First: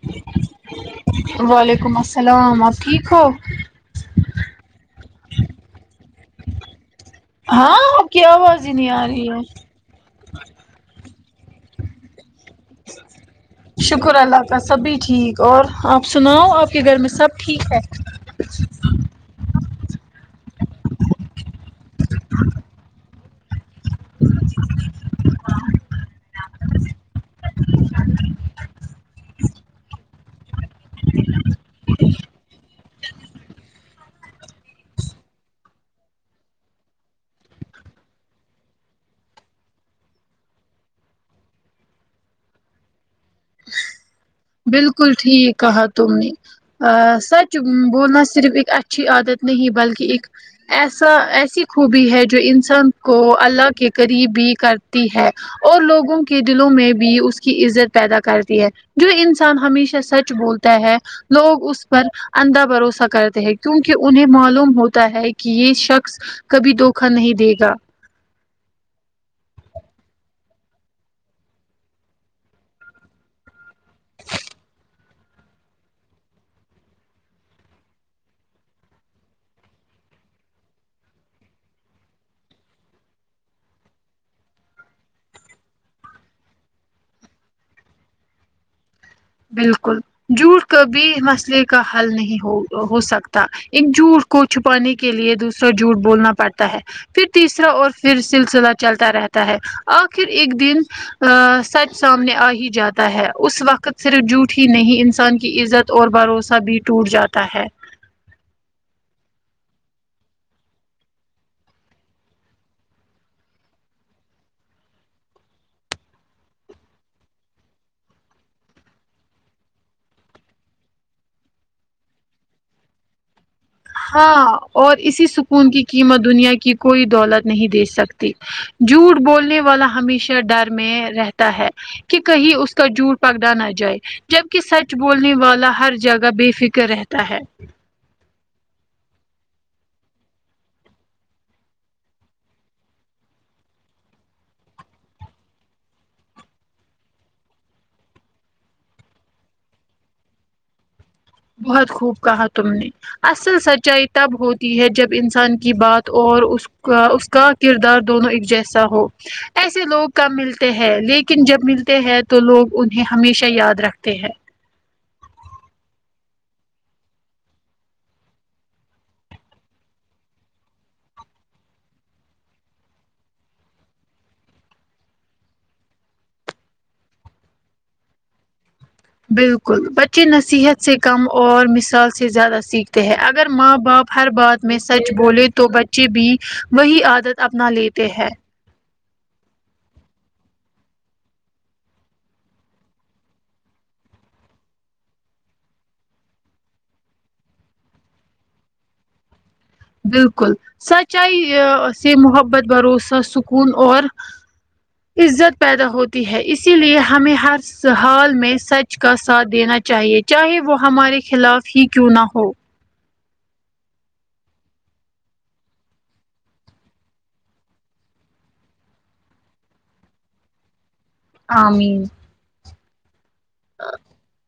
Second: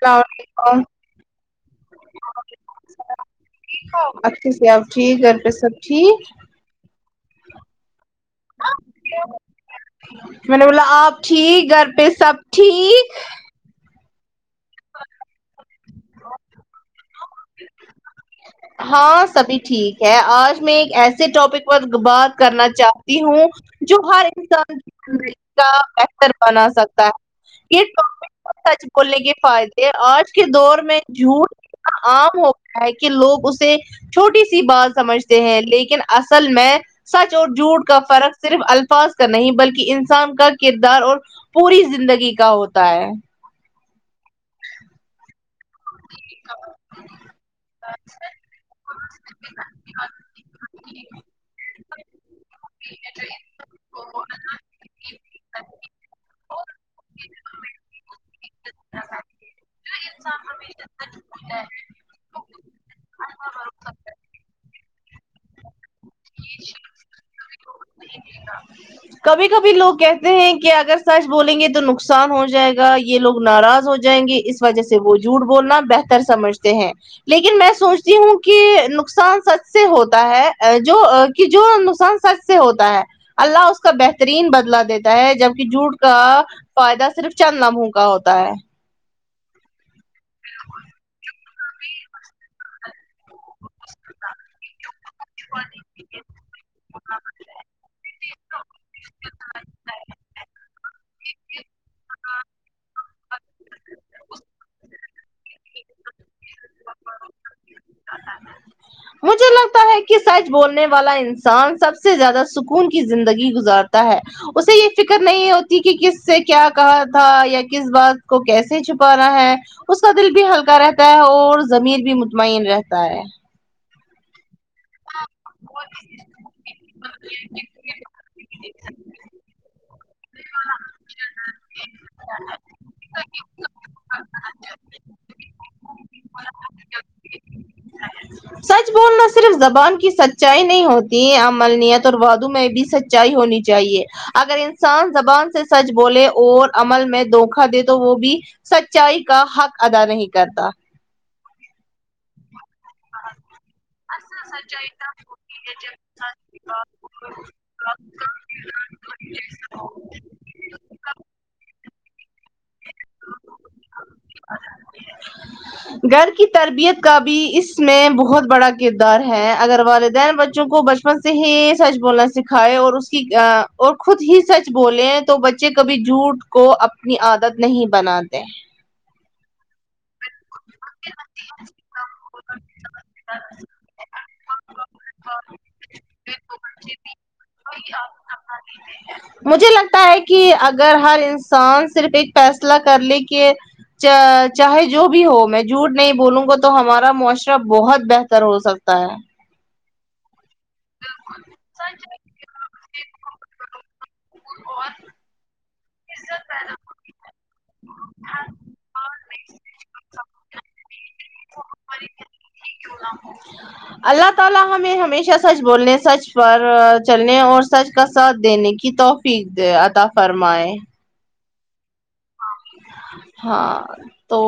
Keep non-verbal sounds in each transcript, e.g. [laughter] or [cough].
السلام علیکم وعلیکم السلام آپ ٹھیک ہو آپ ٹھیک گھر پہ سب ٹھیک ہاں آپکی آواز ہی نہیں آ رہی ہے میں نے بولا آپ ٹھیک گھر پہ سب ٹھیک شکر اللہ کا سبھی ٹھیک اور آپ سناؤ آپ کے گھر میں سب ٹھیک ہے ہاں سبھی ٹھیک ہے آج میں ایک ایسے ٹاپک پر بات کرنا چاہ تی ہوں جو ہر انسان کی زندگی کا بہتر بنا سکتا ہے یہ سچ بولنے کے فائدے آج کے دور میں جھوٹ عام ہو گیا ہے کہ لوگ اسے چھوٹی سی بات سمجھتے ہیں لیکن اصل میں سچ اور جھوٹ کا فرق صرف الفاظ کا نہیں بلکہ انسان کا کردار اور پوری زندگی کا ہوتا ہے بالکل ٹھیک کہا تم نے اہ سچ بولنا صرف ایک اچھی عادت نہیں بلکہ ایک ایسا ایسی خوبی ہے جو انسان کو اللہ کے قریب بھی کرتی ہے اور لوگوں کے دلوں میں بھی اس کی عزت پیدا کرتی ہے جو انسان انسان ہمیشہ سچ بولتا ہے لوگ اس پر اندھا بھروسہ کرتے ہیں کیونکہ انہیں معلوم ہوتا ہے کہ یہ شخص کبھی دھوکا نہیں دے گا نہیں دے گا کبھی کبھی لوگ کہتے ہیں کہ اگر سچ بولیں گے تو نقصان ہو جائے گا یہ لوگ ناراض ہو جائیں گے اس وجہ سے وہ جھوٹ بولنا بہتر سمجھتے ہیں لیکن میں سوچتی ہوں کہ نقصان سچ سے ہوتا ہے جو کہ جو نقصان سچ سے ہوتا ہے اللہ اس اس کا بہترین بدلا دیتا ہے جبک جوٹ کا فائدہ صرف چند لمحوں کا ہوتا ہے بالکل جھوٹ کبھی مسئلے کا حل نہیں ہو ہو سکتا ایک جھوٹ کو چھپانے کے لیے دوسرا جھوٹ بولنا پڑتا ہے پھر تیسرا اور پھر سلسلہ چلتا رہتا ہے آخر ایک دن ا سچ سامنے آ ہی جاتا ہے اس وقت صرف جھوٹ ہی نہیں انسان کی عزت اور بھروسہ بھی ٹوٹ جاتا ہے مجھ تو تا ہے کہ سچ بولنے والا انسان سب سے زیادہ سکون کی زندگی گزارتا ہے اسے یہ فکر نہیں ہوتی کہ کس سے کیا کہا تھا یا کس بات کو کیسے چھپانا ہے اس کا دل بھی ہلکا رہتا ہے اور ضمیر بھی مطمین رہتا ہے ہاں اور اسی سکون کی قیمت دنیا کی کوئی دولت نہیں دے سکتی جھوٹ بولنے والا ہمیشہ ڈر میں رہتا ہے کہ کہیں اس کا جھوٹ پکڑا نہ جائے جبکے سچ بولنے والا ہر جگہ بے فکر رہتا ہے سچ بولنا صرف زبان کی سچائی نہیں ہوتی عمل نیت اور وادوں میں بھی سچائی ہونی چاہیے اگر انسان زبان سے سچ بولے اور عمل میں دھوکا دے تو وہ بھی سچائی کا حق ادا نہیں کرتا بہت خوب کہا تم نے اصل سچائی تب ہوتی ہے جب انسان کی بات اور اس کہ اس کا کردار دونوں ایک جیسا ہو ایسے لوگ کم ملتے ہیں لیکن جب ملتے ہیں تو لوگ انہیں ہمیشہ یاد رکھتے ہیں [unintelligible] گھر کی تربیت کا بھی اس میں بہت بڑا کردار ہے اگر والدین بچوں کو بچ بچپن سے ہی سچ بولنا سکھائے اور اس کی ا اور خود ہی سچ بولے تو بچے کبھی جھوٹ کو اپنی عادت نہیں بناتے ہیں بالکل بٹ بچے نصیحت سے کم اور مثال سے زیادہ سیکھتے ہیں اگر ماں باپ ہر بات میں سچ بولے تو بچے بھی وہی عادت اپنا لیتے ہیں [unintelligible] مجھے لگتا ہے کہ اگر ہر انسان صرف ایک فیصلہ کر لے کے چا چاہے جو بھی ہو میں جھوٹ نہیں بولوں گا تو ہمارا معاشرہ بہت بہتر ہو سکتا ہے بالکل سچائی ا سے محبت بھروسہ سکون اور عزت پیدا ہوتی ہے اسی لیے ہمیں ہس حال میں سچ کا ساتھ دینا چاہیے چاہے وہ ہمارے خلاف ہی کیوں نہ ہو اللہ تعالی ہمیں ہمیشہ سچ بولنے سچ پر چلنے اور سچ کا ساتھ دینے کی توف پید عطا فرمائیں امین ہاں تو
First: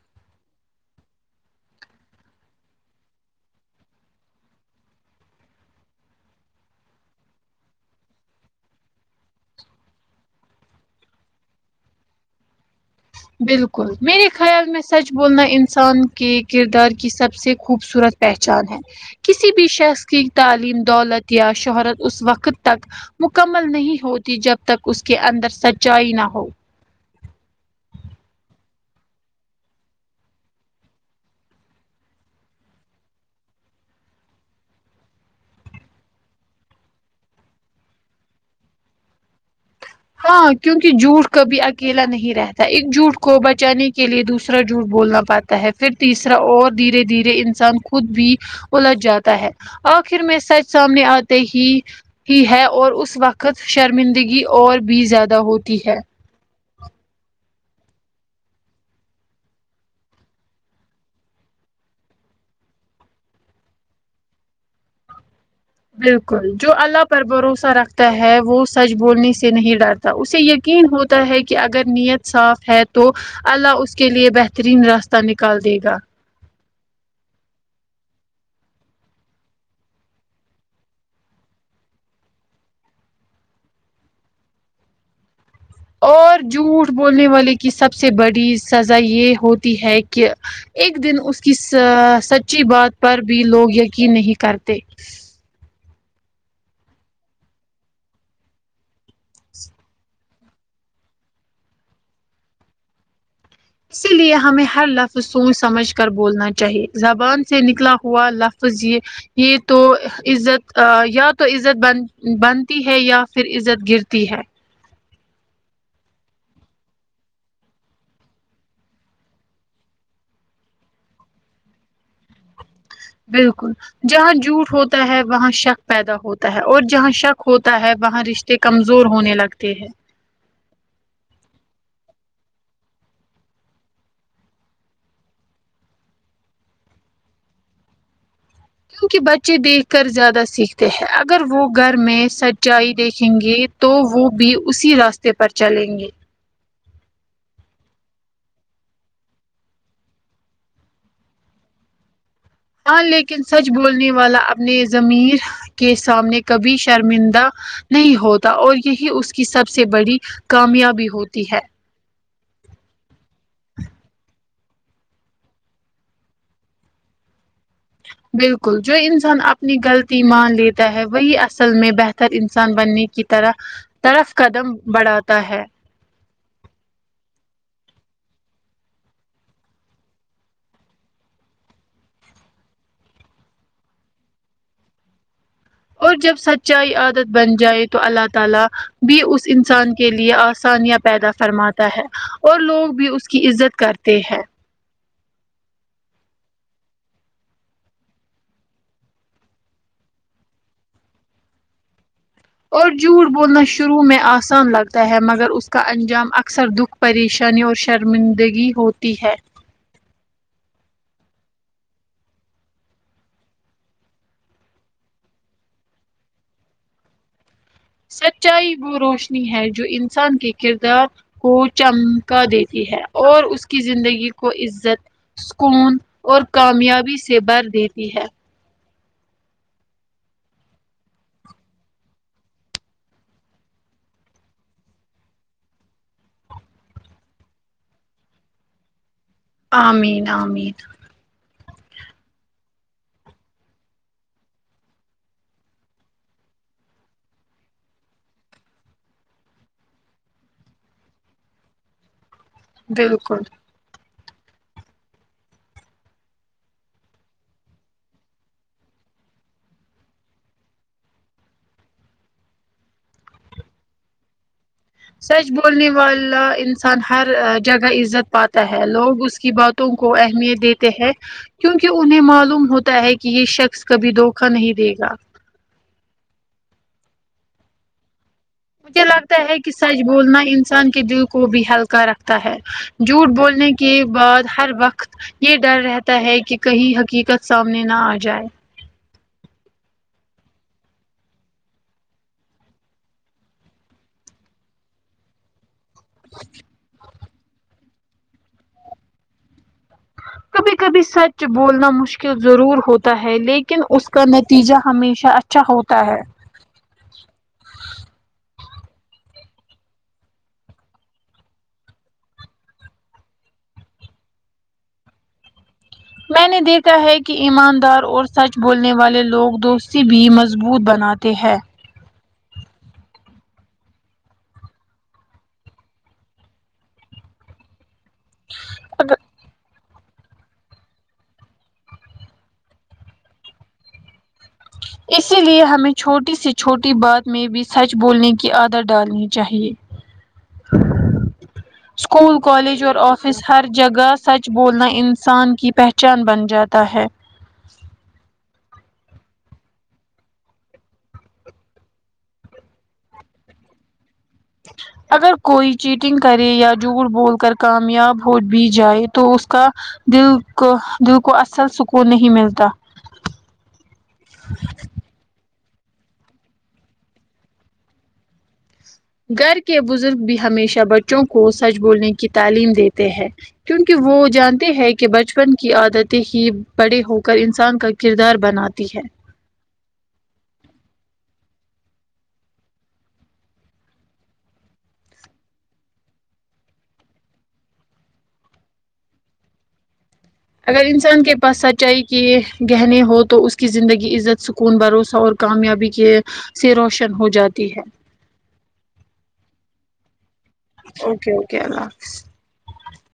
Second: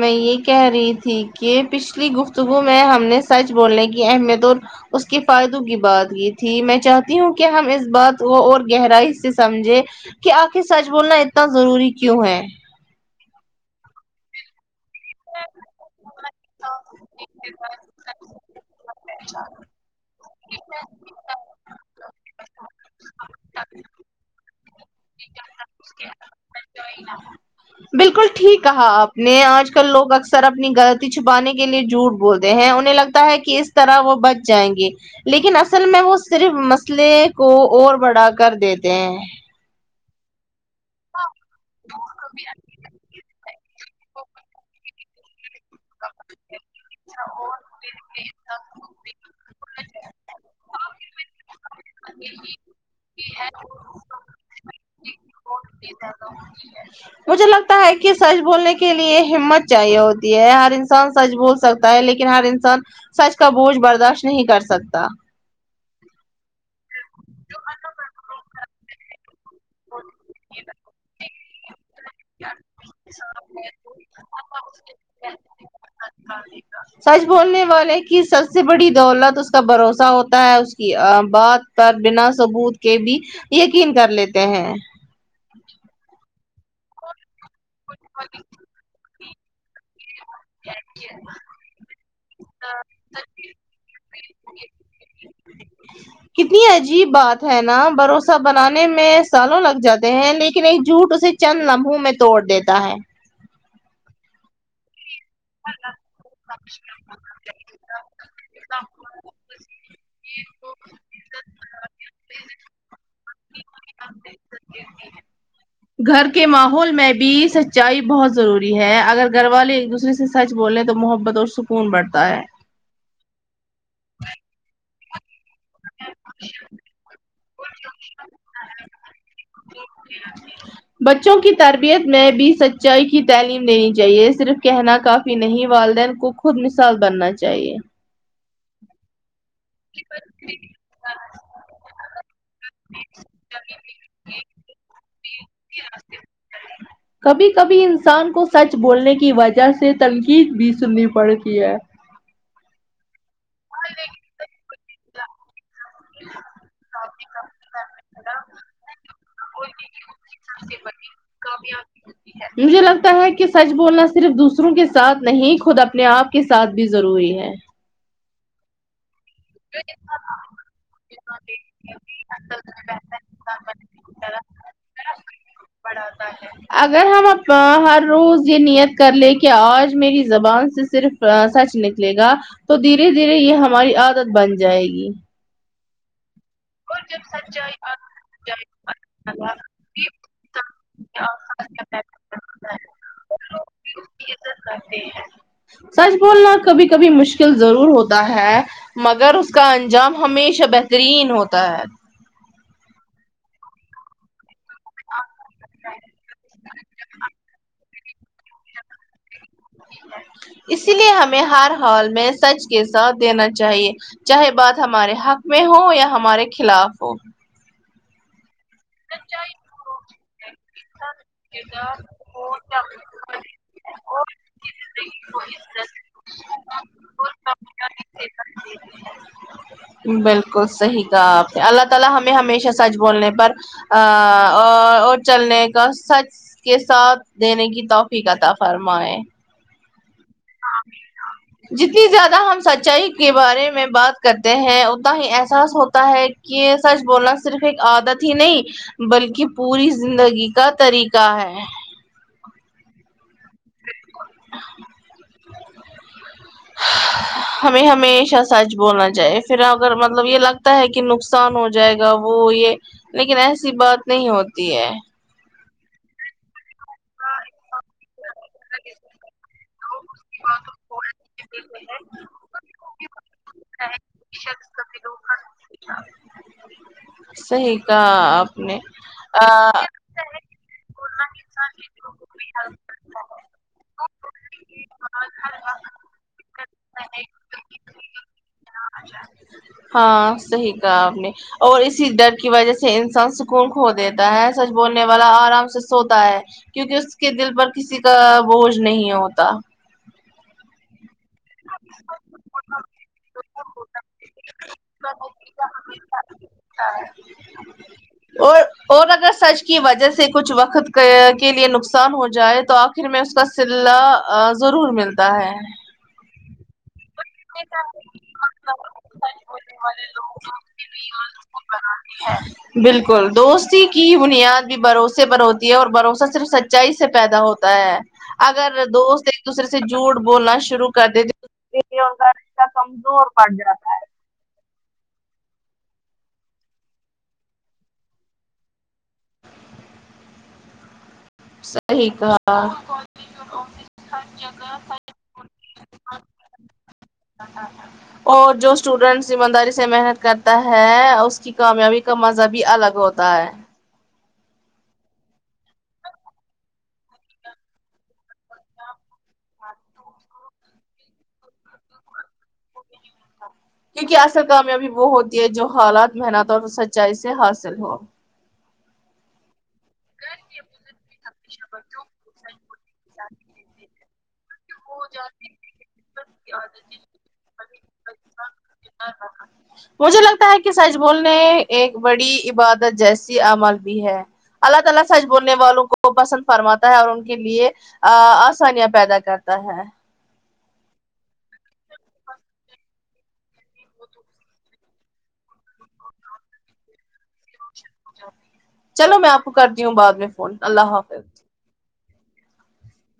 میں یہ کہہ رہی تھی کہ پچھلی گفتگو میں ہم نے سچ بولنے کی اہمیت اور اس کے فائدوں کی بات کی تھی میں چاہتی ہوں کہ ہم اس بات کو اور گہرائی سے سمجھے کہ آخر سچ بولنا اتنا ضروری کیوں ہے بالکل میرے خیال میں سچ بولنا انسان کے کردار کی سب سے خوبصورت پہچان ہے کسی بھی شخص کی تعلیم دولت یا شہرت اس وقت تک مکمل نہیں ہوتی جب تک اس کے اندر سچائی نہ ہو بالکل ٹھیک کہا آپ نے آج کل لوگ اکثر اپنی غلطی چھپانے کے لیے جھوٹ بولتے ہیں انہیں لگتا تا ہے کہ اس طرح وہ بچ جائیں گے لیکن اصل میں وہ صرف مسئلے کو اور بڑا کر دیتے ہیں ہاں کیونکہ جھوٹ کبھی اکیلا نہیں رہتا ایک جھوٹ کو بچانے کے لیے دوسرا جھوٹ بولنا پڑھتا ہے پھر تیسرا اور دھیرے دھیرے انسان خود بھی الجھ جاتا ہے آخر میں سچ سامنے آتے ہی ہی ہے اور اس وقت شرمندگی اور بھی زیادہ ہوتی ہے [unintelligible] مجھے لگتا ہے کہ سچ بولنے کے لیے ہمت چاہیے ہوتی ہے ہر انسان سچ بول سکتا ہے لیکن ہر انسان سچ کا بوجھ برداشت نہیں کر سکتا بالکل جو اللہ پر بھروسہ رکھتا ہے وہ سچ بولنے سے نہیں ڈر تا اسے یقین ہوتا ہے کہ اگر نیت صاف ہے تو اللہ اس کے لیے بہترین راستہ نکال دے گا [unintelligible] سچ بولنے والے کی سب سے بڑی دولت اس کا بھروسہ ہوتا ہے اس کی ا بات پر بناءثبوت کے بھی یقین کر لیتے ہیں اور جھوٹ بولنے والے کی سب سے بڑی سزا یہ ہوتی ہے کہ ایک دن اس کی سا سچی بات پر بھی لوگ یقین نہیں کرتے کتنی عجیب بات ہے نا بھروسہ بنانے میں سالوں لگ جاتے ہیں لیکن ایک جھوٹ اسے چند لمحوں میں توڑ دیتا ہے اسی لیے ہمیں ہر ل فظ سوچ سمجھ کر بولنا چاہیے زبان سے نکلا ہوا لفظ یہ یہ تو عزت یا تو عزت بن بنتی ہے یا پھر عزت گرتی ہے گھر کے ماحول میں بھی سچائی بہت ضروری ہے اگر گھر والے ایک دوسرے سے سچ بولیں تو محبت اور سکون بڑھتا ہے بالکل جہاں جھوٹ ہوتا ہے وہاں ش شک پیدا ہوتا ہے اور جہاں شک ہوتا ہے وہاں رشتے کمزور ہونے لگتے ہیں [unintelligible] بچوں کی تربیت میں بھی سچائی کی تعلیم دینی چاہیے صرف کہنا کا فی نہیں والدین کو خود مثال بننا چاہیے کیونکہ بچے دیکھ کر زیادہ سیکھتے ہیں اگر وہ گھر میں سچائی دیکھیں گے تو وہ بھی اسی راستے پر چلیں گے کبھی کبھی انسان کو سچ بولنے کی وجہ سے تنقید بھی سننی پڑتی ہے ہاں لیکن سچ بولنے والا اپنے ضمیر کے سامنے کبھی شرمندہ نہیں ہوتا اور یہی اس کی سب سے بڑی کامیابی ہوتی ہے کامیاب مجھے لگتا ہے کہ سچ بولنا صرف دوسروں کے ساتھ نہیں خود اپنے آپ کے ساتھ بھی ضروری ہے بالکل جو انسان اپنی غلطی مان لیتا ہے وہی اصل میں بہہ تر انسان بننے کی طرح طرف قدم بڑھاتا ہے ھاتاہے اگر ہم اب ا ہر روز یہ نیت کر لیں کہ آج میری زبان سے صرف ا سچ نکلے گا تو دھیرے دھیرے یہ ہماری عادت بن جائے گی اور جب سچ چائی عادت بن جائے تو اللہ تعالی بھی اس انسان کے لیے آسانیاں پیدا فرما تا ہے اور لوگ بھی اس کی عزت کرتے ہیں سچ بولنا کبھی کبھی مشکل ضرور ہوتا ہے مگر اس کا انجام ہمیشہ بہترین ہوتا ہے اور جھوٹ بولنا شروع میں آسان لگتا ہے مگر اس کا انجام اکثر دکھ پریشانی اور شرمندگی ہوتی ہے اسلیے ہمیں ہر ہال میں سچ کے ساتھ دینا چاہیے چاہے بات ہمارے حق میں ہو یا ہمارے خلاف ہو سچائی وہ روشنی ہے جو انسان کے کردار کو چم کا دیتی ہے اور اس کی زندگی کو عزت سکون اور کامیابی سے بھر دیتی ہے بالکل صحیح کہا آپ نے اللہ تعالی ہمیں ہمیشہ سچ بولنے پر آ آ اور چلنے کا سچ کے ساتھ دینے کی توفیق عطا فرمائے امین امین جتنی زیادہ ہم سچائی کے بارے میں بات کرتے ہیں اتنا ہی احساس ہوتا ہے کہ یہ سچ بولنا صرف ایک عادت ہی نہیں بلکہ پوری زندگی کا طریقہ ہے بالکل ہمیں ہمیشہ سچ بولنا چاہیے پھر اگر مطلب یہ لگتا ہے کہ نقصان ہو جائے گا وہ یہ لیکن ایسی بات نہیں ہوتی ہے سچ بولنے والا انسان انسان ہر جگہ عزت پاتا ہے لوگ اس کی باتوں کو اہمیت دیتے ہیں کیونکہ انہیں معلوم ہوتا ہے کہ یہ شخص کبھی دھوکا نہیں دے گا صحیح کہا آپ نے مجھے لگتا ہے کہ سچ بولنا انسان کے دل کو بھی ہلکا رکھتا ہے جھوٹ بولنے کے بعد ہر وقت یہ ڈر رہتا ہے کہ کہی حقیقت سامنے نہ آ جائے [inaudible] ہاں صحیح کہا آپ نے اور اسی ڈر کی وجہ سے انسان سکون کھو دیتا ہے سچ بولنے والا آرام سے سوتا ہے کیونکہ اس کے دل پر کسی کا بوجھ نہیں ہوتا کبھی کبھی سچ بولنا مشکل ضرور ہوتا ہے لیکن اس کا نتیجہ ہمیشہ اچ اچھا ہوتا ہے ہاں [inaudible] [inaudible] اور اور اگر سچ کی وجہ سے کچھ وقت کے لیے نقصان ہو جائے تو آپ پھر میں اس کا سلہ ضرور ملتا ہے میں نے دیکھا ہے کہ ایماندار اور سچ بولنے والے لوگ دوستی بھی مضبوط بناتے ہیں ہاں بالکل دوستی کی بنیاد بھی بھروسے پر ہوتی ہے اور بھروسہ صرف سچائی سے پیدا ہوتا ہے اگر دوست ایک دوسرے سے جھوٹ بولنا شروع کر دیتے تو انکا رشتہ کمزور پڑ جاتا اسیلیے ہمیں چھوٹی سے چھوٹی بات میں بھی سچ بولنے کی عادت ڈالنی چاہیے [inaudible] [unintelligible] اسکول کہا کالج اور آفس ہر جگہ سچ بولنا انسان کی پہچان بن جاتا ہے اور جو اسٹوڈینٹ ایمانداری سے محنت کرتا ہے اس کی کامیابی کا مزہ بھی الگ ہوتا ہے اگر کوئی چیٹنگ کرے یا جھوٹ بول کر کامیاب ہو بھی جائے تو اس کا دل کو دل کو اصل سکون نہیں ملتا کیونکہ اصل کامیابی وہ ہوتی ہے جو حالات محنت اور سچائی سے حاصل ہو گھر کے بزرگ بھی ہمیشہ بچوں کو سچ بولنے کی تعلیم دیتے ہیں کیونکہ وہ جان تے ہیں کہ بچپن کی عادتیں ہی بڑے ہو کر انسان کا کردار بناتی ہیں مجھے لگتا ہے کہ سچ بولنے ایک بڑی عبادت جیسی عمل بھی ہے اللہ تعالی سچ بولنے والوں کو پسند فرماتا ہے اور ان کے لیے ا آسانیاں پیدا کرتا ہے اگر انسان کے پاس سچائی کے گہنے ہو تو اس کی زندگی عزت سکون بھروسہ اور کامیابی کے سے روشن ہو جا چلو میں آپ کو کرتی ہوں بعد میں فون اللہ حافظ اوکے اوکے اللہ حافظ